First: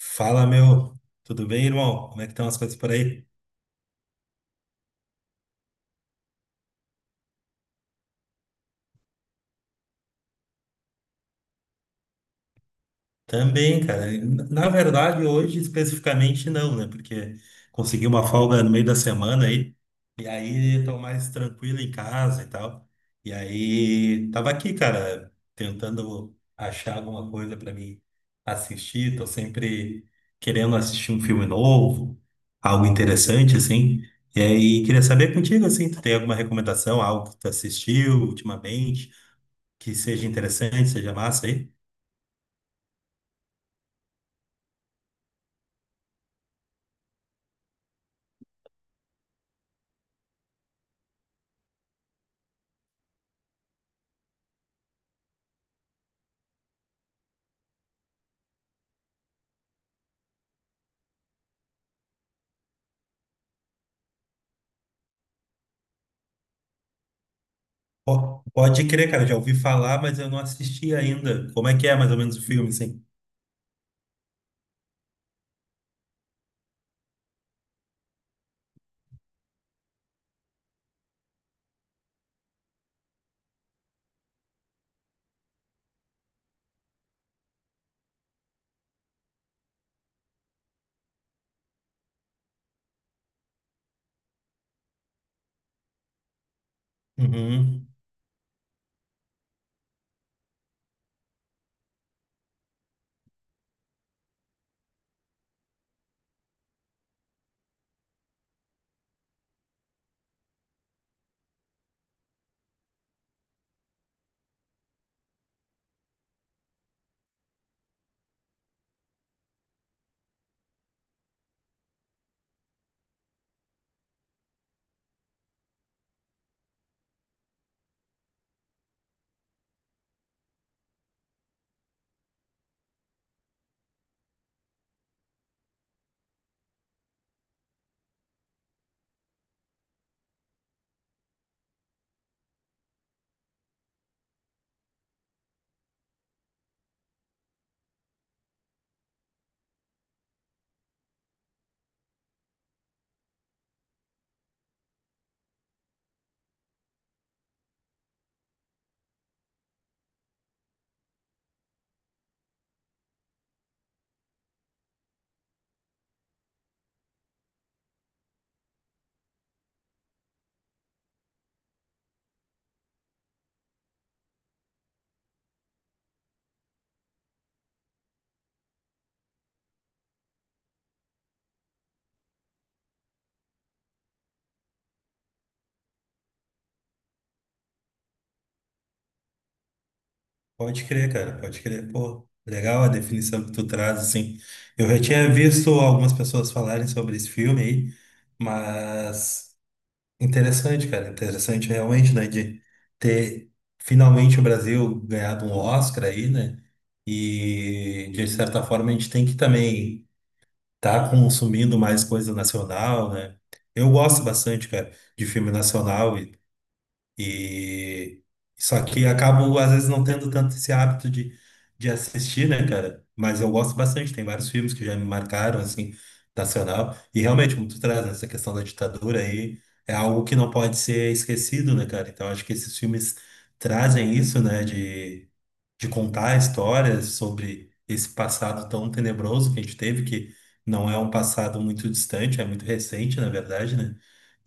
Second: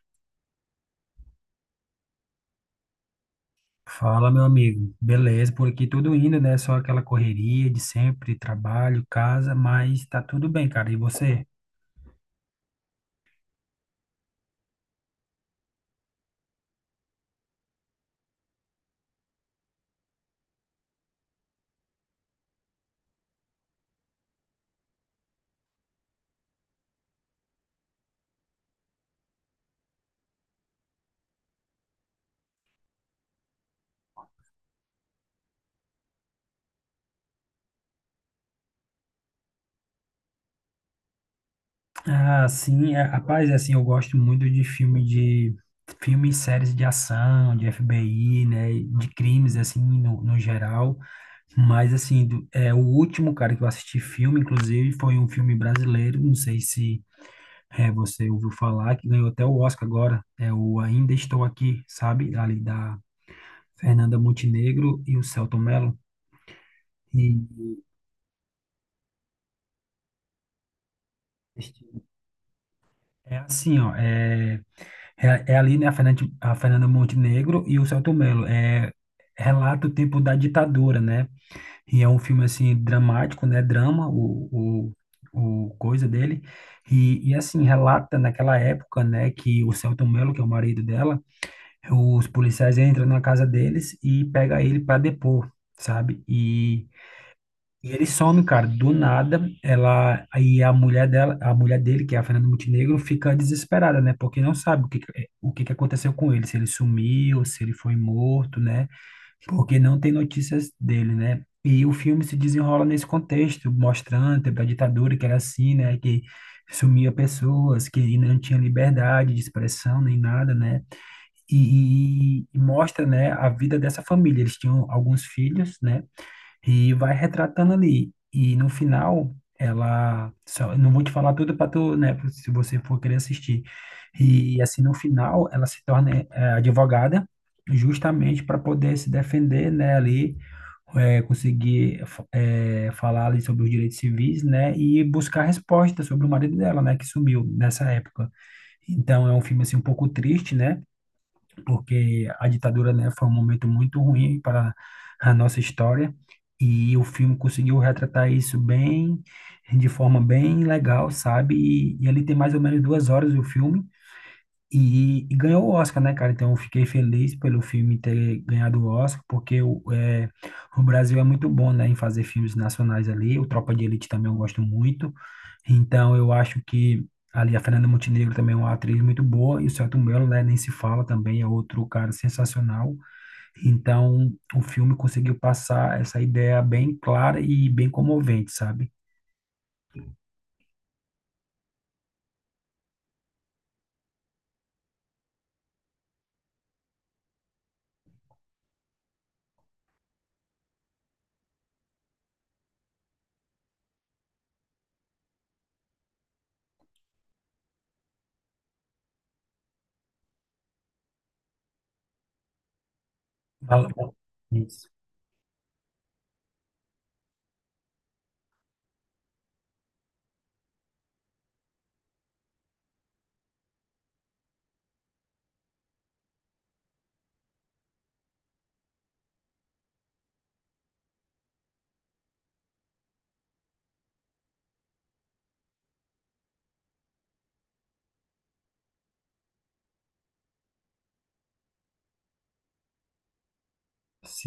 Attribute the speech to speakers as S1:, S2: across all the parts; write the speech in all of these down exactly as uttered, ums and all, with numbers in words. S1: Fala, meu. Tudo bem, irmão? Como é que estão as coisas por aí?
S2: Fala, meu amigo. Beleza, por aqui tudo indo, né? Só aquela correria de sempre, trabalho, casa, mas tá tudo bem, cara. E você?
S1: Também, cara. Na verdade, hoje especificamente não, né? Porque consegui uma folga no meio da semana aí. E aí tô mais tranquilo em casa e tal. E aí tava aqui, cara, tentando achar alguma coisa pra mim assistir. Tô sempre querendo assistir um filme novo, algo interessante, assim. E aí queria saber contigo, assim, tu tem alguma recomendação, algo que tu assistiu ultimamente, que seja interessante, seja massa aí?
S2: Ah, sim, é, rapaz, é assim, eu gosto muito de filme de filmes, séries de ação, de F B I, né, e de crimes assim no, no geral, mas assim, do- é o último cara que eu assisti filme, inclusive, foi um filme brasileiro, não sei se é, você ouviu falar, que ganhou até o Oscar agora, é o Ainda Estou Aqui, sabe, ali da Fernanda Montenegro e o Celton Mello. E
S1: Po- Pode crer, cara, já ouvi falar, mas eu não assisti ainda. Como é que é
S2: este-
S1: mais ou menos o filme, assim?
S2: é assim, ó, é, é, É ali, né, a Fernanda, a Fernanda Montenegro e o Celton Mello. É, relata o tempo da ditadura, né? E é um filme, assim, dramático, né? Drama, o, o, o coisa dele. E, e, assim, relata naquela época, né, que o Celton Mello, que é o marido dela, os policiais entram na casa deles e pega ele para depor, sabe?
S1: Uhum.
S2: E ele some, cara, do nada, ela, aí a mulher dela, a mulher dele, que é a Fernanda Montenegro, fica desesperada, né? Porque não sabe o que, que- o que que aconteceu com ele, se ele sumiu, se ele foi morto, né? Porque não tem notícias dele, né? E o filme se desenrola nesse contexto, mostrando o tempo da ditadura, que era assim, né? Que sumia pessoas, que não tinha liberdade de expressão nem nada, né? E, e- e mostra, né, a vida dessa família. Eles tinham alguns filhos, né? E vai retratando ali. E no final, ela. Só, eu não vou te falar tudo para tu, né? pra- Se você for querer assistir. E assim, no final, ela se torna eh, advogada, justamente para poder se defender, né? Ali, eh, conseguir fa- eh, falar ali sobre os direitos civis, né? E buscar resposta sobre o marido dela, né? Que sumiu nessa época. Então, é um filme assim um pouco triste, né? Porque a ditadura, né, foi um momento muito ruim para a nossa história e o filme conseguiu retratar isso bem, de forma bem legal, sabe? E, e ele tem mais ou menos duas horas o filme e, e ganhou o Oscar, né, cara? Então eu fiquei feliz pelo filme ter ganhado o Oscar, porque o, é, o Brasil é muito bom, né, em fazer filmes nacionais ali. O Tropa de Elite também eu gosto muito. Então, eu acho que ali a Fernanda Montenegro também é uma atriz muito boa, e o Selton Mello, né, nem se fala também, é outro cara sensacional. Então, o filme conseguiu passar essa ideia bem clara e bem comovente, sabe?
S1: Pode crer, cara, pode crer. Pô, legal a definição que tu traz, assim. Eu já tinha visto algumas pessoas falarem sobre esse filme aí, mas interessante, cara, interessante realmente, né, de ter finalmente o Brasil ganhado um Oscar aí, né? E de certa forma a gente tem que também tá consumindo mais coisa nacional, né?
S2: Fala-
S1: Eu gosto bastante,
S2: Isso.
S1: cara, de filme nacional e, e só que acabo às vezes não tendo tanto esse hábito de, de assistir, né, cara? Mas eu gosto bastante, tem vários filmes que já me marcaram assim, nacional. E realmente, como tu traz, né, essa questão da ditadura aí, é algo que não pode ser esquecido, né, cara? Então acho que esses filmes trazem isso, né, de de contar histórias sobre esse passado tão tenebroso que a gente teve, que não é um passado muito distante, é muito recente, na verdade, né?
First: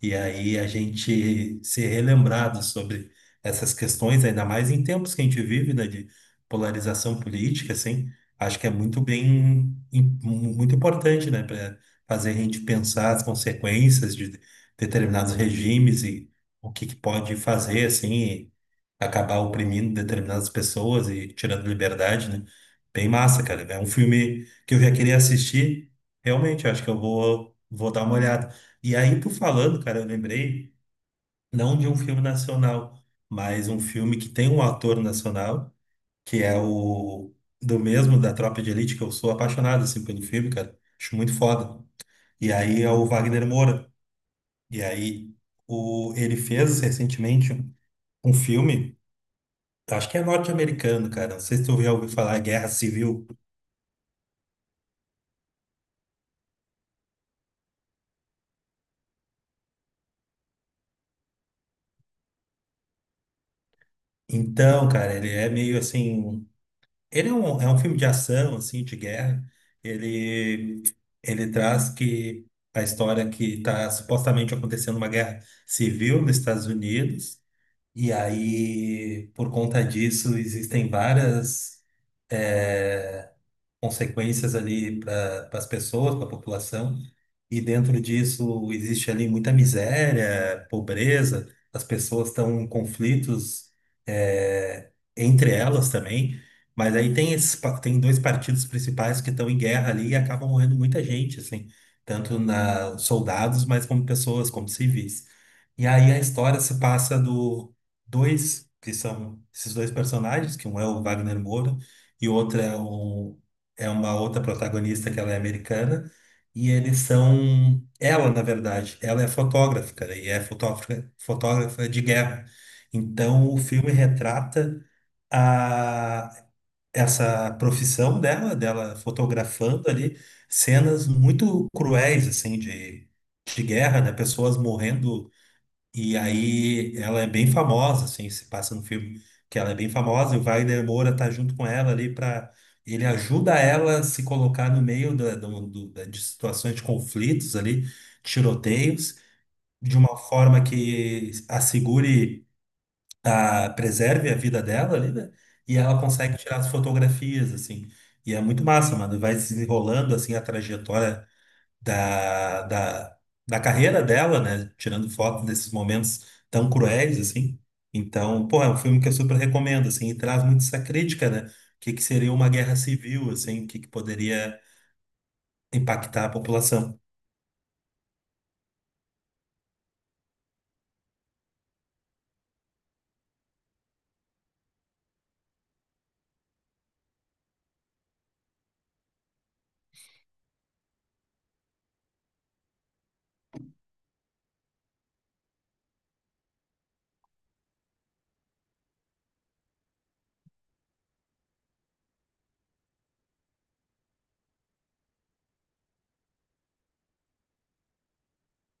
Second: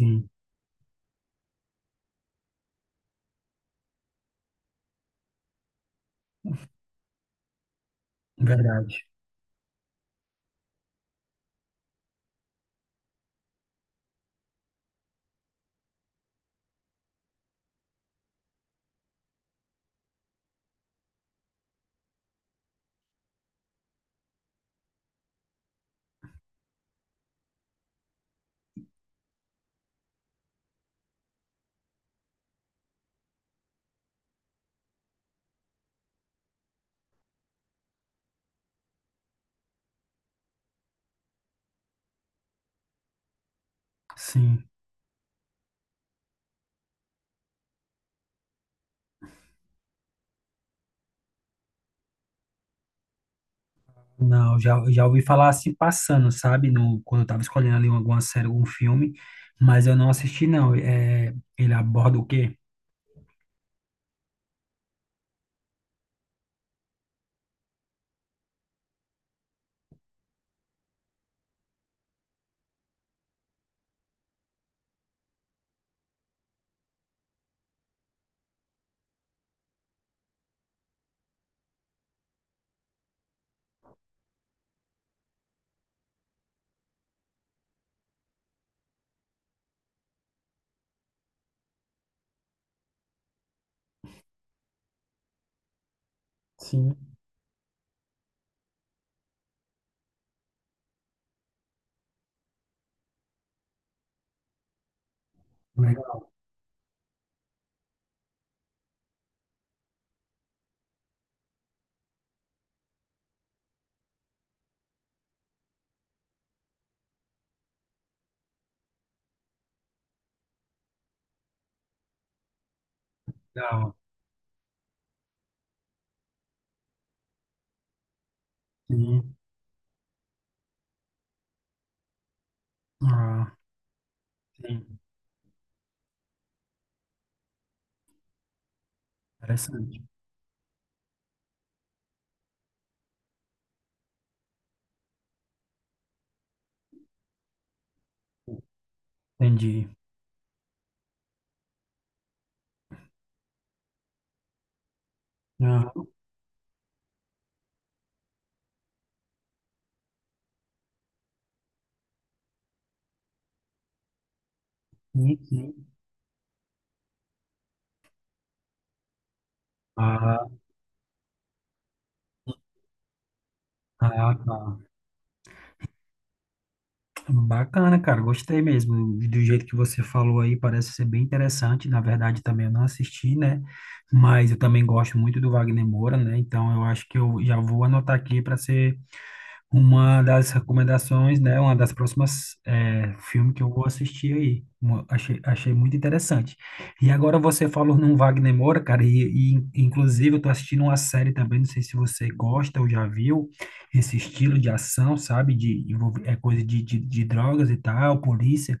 S1: E aí a gente ser relembrado sobre essas questões, ainda mais em tempos que a gente vive, né, de polarização política, assim, acho que é muito
S2: verdade.
S1: bem, im- muito importante, né, para fazer a gente pensar as consequências de determinados regimes e o que que pode fazer, assim, acabar oprimindo determinadas pessoas e tirando liberdade, né? Bem massa, cara. É um filme que eu já queria assistir. Realmente, acho que eu vou, vou dar uma olhada. E aí, tu falando, cara, eu lembrei não de um filme nacional, mas um filme que tem um ator nacional, que é o do mesmo da Tropa de Elite, que eu sou apaixonado assim pelo filme, cara. Acho muito foda. E aí é o Wagner Moura.
S2: Sim.
S1: E aí o ele fez recentemente um filme. Acho que é norte-americano, cara. Não sei se tu já ouviu falar Guerra Civil.
S2: Não, já, já ouvi falar assim passando, sabe? No, Quando eu tava escolhendo ali alguma série, algum filme, mas eu não assisti, não. É, ele aborda o quê?
S1: Então, cara, ele é meio assim. Ele é um, é um filme de ação, assim, de guerra. Ele, ele traz que a história que está supostamente acontecendo uma guerra civil nos Estados Unidos. E aí, por conta disso, existem várias eh, consequências ali para as pessoas, para a população, e dentro disso existe ali muita miséria, pobreza, as pessoas estão em conflitos eh, entre elas também, mas
S2: Sim.
S1: aí tem, esses, pa- tem dois partidos principais que estão em guerra ali e acabam morrendo muita gente, assim, tanto na soldados, mas como pessoas, como civis. E aí a história se passa do dois, que são esses dois personagens, que um é o Wagner Moura e o outro é, o, é uma outra protagonista que ela é americana, e eles são, ela na verdade, ela é fotógrafa, cara, e é fotógrafa, fotógrafa de guerra. Então o filme
S2: Legal.
S1: retrata a, essa profissão dela, dela
S2: Sim.
S1: fotografando ali cenas muito cruéis, assim, de,
S2: Ah,
S1: de guerra, né? Pessoas
S2: sim.
S1: morrendo, e aí ela é bem famosa, assim, se passa no filme que ela é bem
S2: Interessante.
S1: famosa, e o Wagner Moura tá junto com ela ali para ele ajuda ela a se colocar no meio da, do- do- da- de situações de conflitos ali, tiroteios,
S2: Entendi.
S1: de uma forma que assegure a preserve a vida dela ali, né? E ela
S2: Aham.
S1: consegue tirar as fotografias assim. E é muito massa, mano. Vai se desenrolando assim a trajetória da, da, da carreira dela, né? Tirando
S2: Sim,
S1: foto desses
S2: sim.
S1: momentos tão cruéis, assim. Então, pô, é um filme que eu super recomendo, assim, e
S2: Ah,
S1: traz muito essa crítica, né? O que que seria uma guerra civil, assim, o que que
S2: ah, tá.
S1: poderia impactar a população.
S2: Bacana, cara. Gostei mesmo do jeito que você falou aí. Parece ser bem interessante. Na verdade, também eu não assisti, né? Mas eu também gosto muito do Wagner Moura, né? Então eu acho que eu já vou anotar aqui para ser uma das recomendações, né? Uma das próximas é, Filme que eu vou assistir aí. Uma- achei, achei muito interessante. E agora você falou num Wagner Moura, cara, e, e inclusive eu tô assistindo uma série também, não sei se você gosta ou já viu, esse estilo de ação, sabe? De, envolve- é coisa de, de, de drogas e tal, polícia.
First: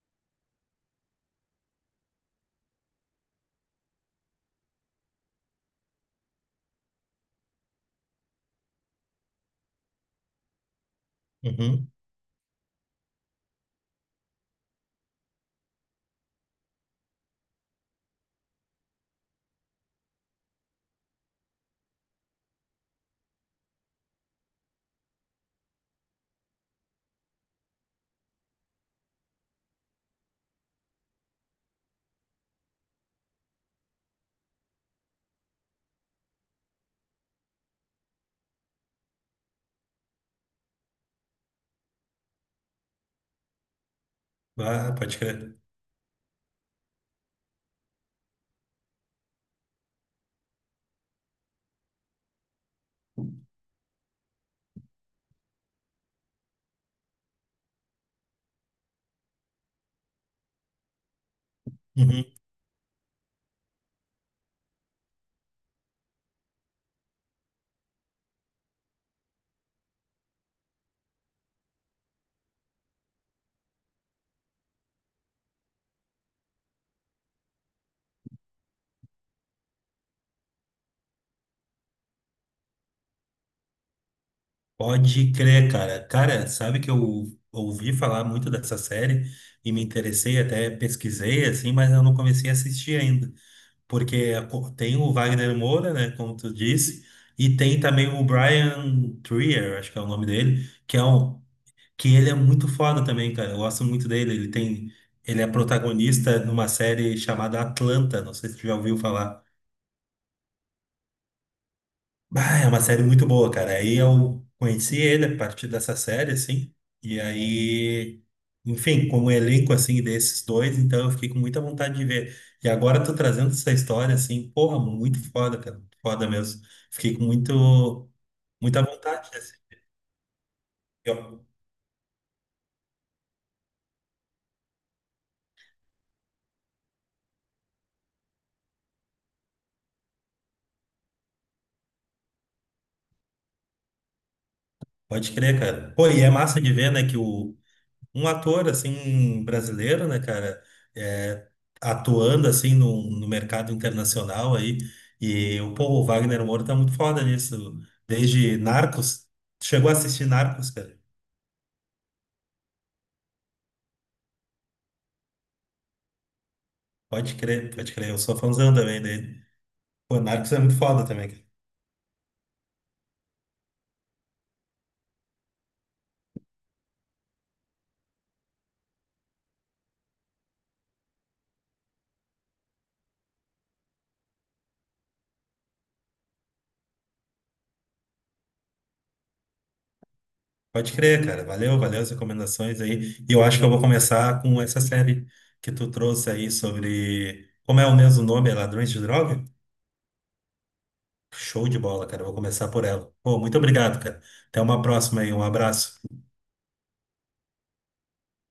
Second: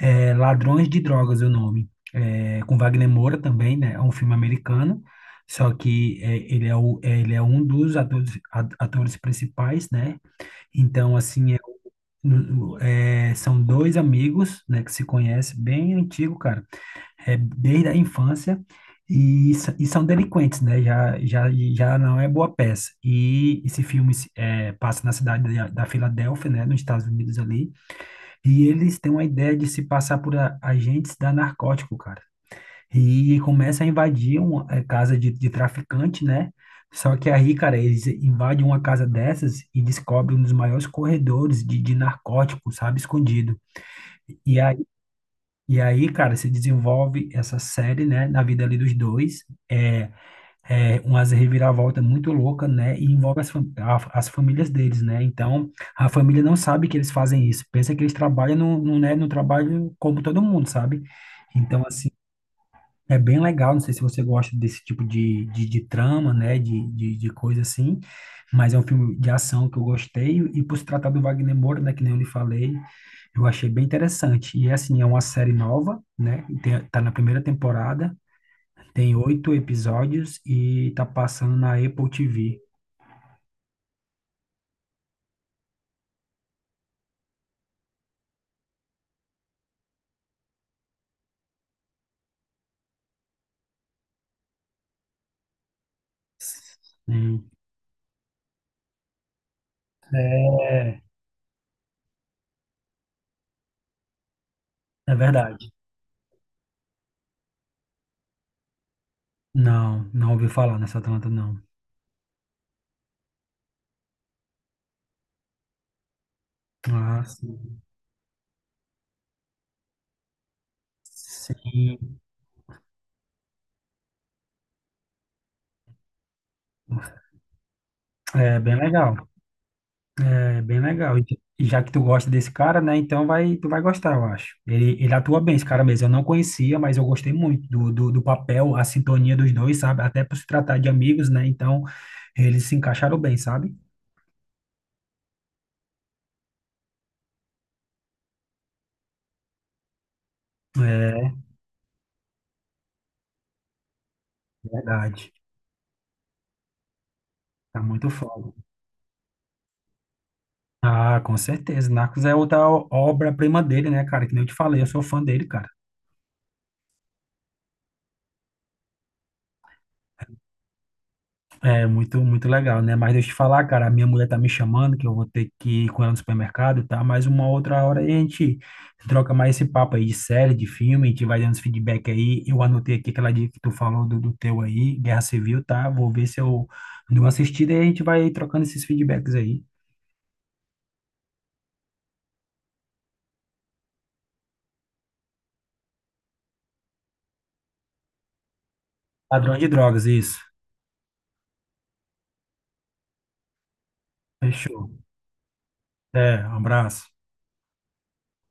S2: É, Ladrões de Drogas é o nome. É, com Wagner Moura também, né? É um filme americano. Só que é, ele é, o, é, ele é um dos atores, a- atores principais, né? Então, assim, é,
S1: Uhum.
S2: no- é, São dois amigos, né, que se conhecem bem antigo, cara, é, desde a infância, e, s- e são delinquentes, né, já, já, já não é boa peça. E esse filme se- é, passa na cidade da, da Filadélfia, né, nos Estados Unidos ali, e eles têm uma ideia de se passar por a- agentes da narcótico, cara. E começa a invadir uma eh, casa de, de traficante, né? Só que aí, cara, eles invadem uma casa dessas e descobrem um dos maiores corredores de, de narcóticos, sabe, escondido. E aí,
S1: Ah, pode crer.
S2: e aí, cara, se desenvolve essa série, né, na vida ali dos dois. É, É umas reviravolta muito louca, né? E envolve as, fam- a- as famílias deles, né? Então, a família não sabe que eles fazem isso. Pensa que eles trabalham no, no, né, no trabalho como todo mundo, sabe? Então, assim
S1: Uhum.
S2: é bem legal, não sei se você gosta desse tipo de, de, de trama, né, de, de, de coisa assim, mas é um filme de ação que eu gostei, e por se tratar do Wagner Moura, né, que nem eu lhe falei, eu achei bem interessante. E assim, é uma série nova, né, tem, tá na primeira temporada, tem oito episódios e tá passando na Apple T V.
S1: Pode crer, cara. Cara, sabe que eu ouvi falar muito dessa série e me interessei, até pesquisei, assim, mas eu não comecei a assistir ainda, porque tem o Wagner Moura, né, como tu disse,
S2: Hum.
S1: e tem também o Brian Trier, acho que é o nome dele, que
S2: É,
S1: é um que ele é muito foda também, cara. Eu gosto muito dele. Ele tem
S2: É
S1: ele é
S2: verdade.
S1: protagonista numa série chamada Atlanta, não sei se tu já ouviu falar.
S2: Não, não ouvi falar nessa Atlanta, não.
S1: Ah, é uma série muito boa, cara. Aí eu conheci ele a partir dessa série, assim. E
S2: Ah, sim.
S1: aí, enfim, como elenco, assim, desses dois, então eu fiquei com muita vontade de
S2: Sim,
S1: ver. E agora eu tô trazendo essa história, assim, porra, muito foda, cara. Foda mesmo. Fiquei com muito,
S2: é bem
S1: muita
S2: legal.
S1: vontade, assim.
S2: É bem legal. E
S1: Eu-
S2: e já que tu gosta desse cara, né? Então vai, tu vai gostar, eu acho. Ele, ele atua bem, esse cara mesmo. Eu não conhecia, mas eu gostei muito do, do, do papel, a sintonia dos dois, sabe? Até por se tratar de amigos, né? Então eles se encaixaram bem, sabe?
S1: Pode crer, cara. Pô, e é massa de ver, né, que o, um ator assim brasileiro, né, cara,
S2: É
S1: é, atuando assim no, no mercado internacional aí,
S2: verdade.
S1: e o povo Wagner Moura tá muito foda nisso.
S2: Tá muito foda.
S1: Desde Narcos, chegou a assistir Narcos, cara.
S2: Ah, com certeza. Narcos é outra o- obra-prima dele, né, cara? Que nem eu te falei, eu sou fã dele, cara.
S1: Pode crer, pode crer, eu sou fãzão também dele. Pô, Narcos é muito foda também, cara.
S2: É muito, muito legal, né? Mas deixa eu te falar, cara, a minha mulher tá me chamando, que eu vou ter que ir com ela no supermercado, tá? Mas uma outra hora a gente troca mais esse papo aí de série, de filme, a gente vai dando esse feedback aí. Eu anotei aqui aquela dica que tu falou do, do teu aí, Guerra Civil, tá? Vou ver se eu dou uma assistida e a gente vai trocando esses feedbacks aí.
S1: Pode crer, cara. Valeu, valeu as recomendações aí. E eu acho que eu vou começar com essa série que tu trouxe aí. Sobre como é o mesmo nome, é Ladrões de Droga?
S2: Padrão de drogas, isso.
S1: Show de bola, cara. Eu vou começar por ela. Pô, muito obrigado, cara. Até uma
S2: Fechou.
S1: próxima aí. Um abraço.
S2: É, um abraço.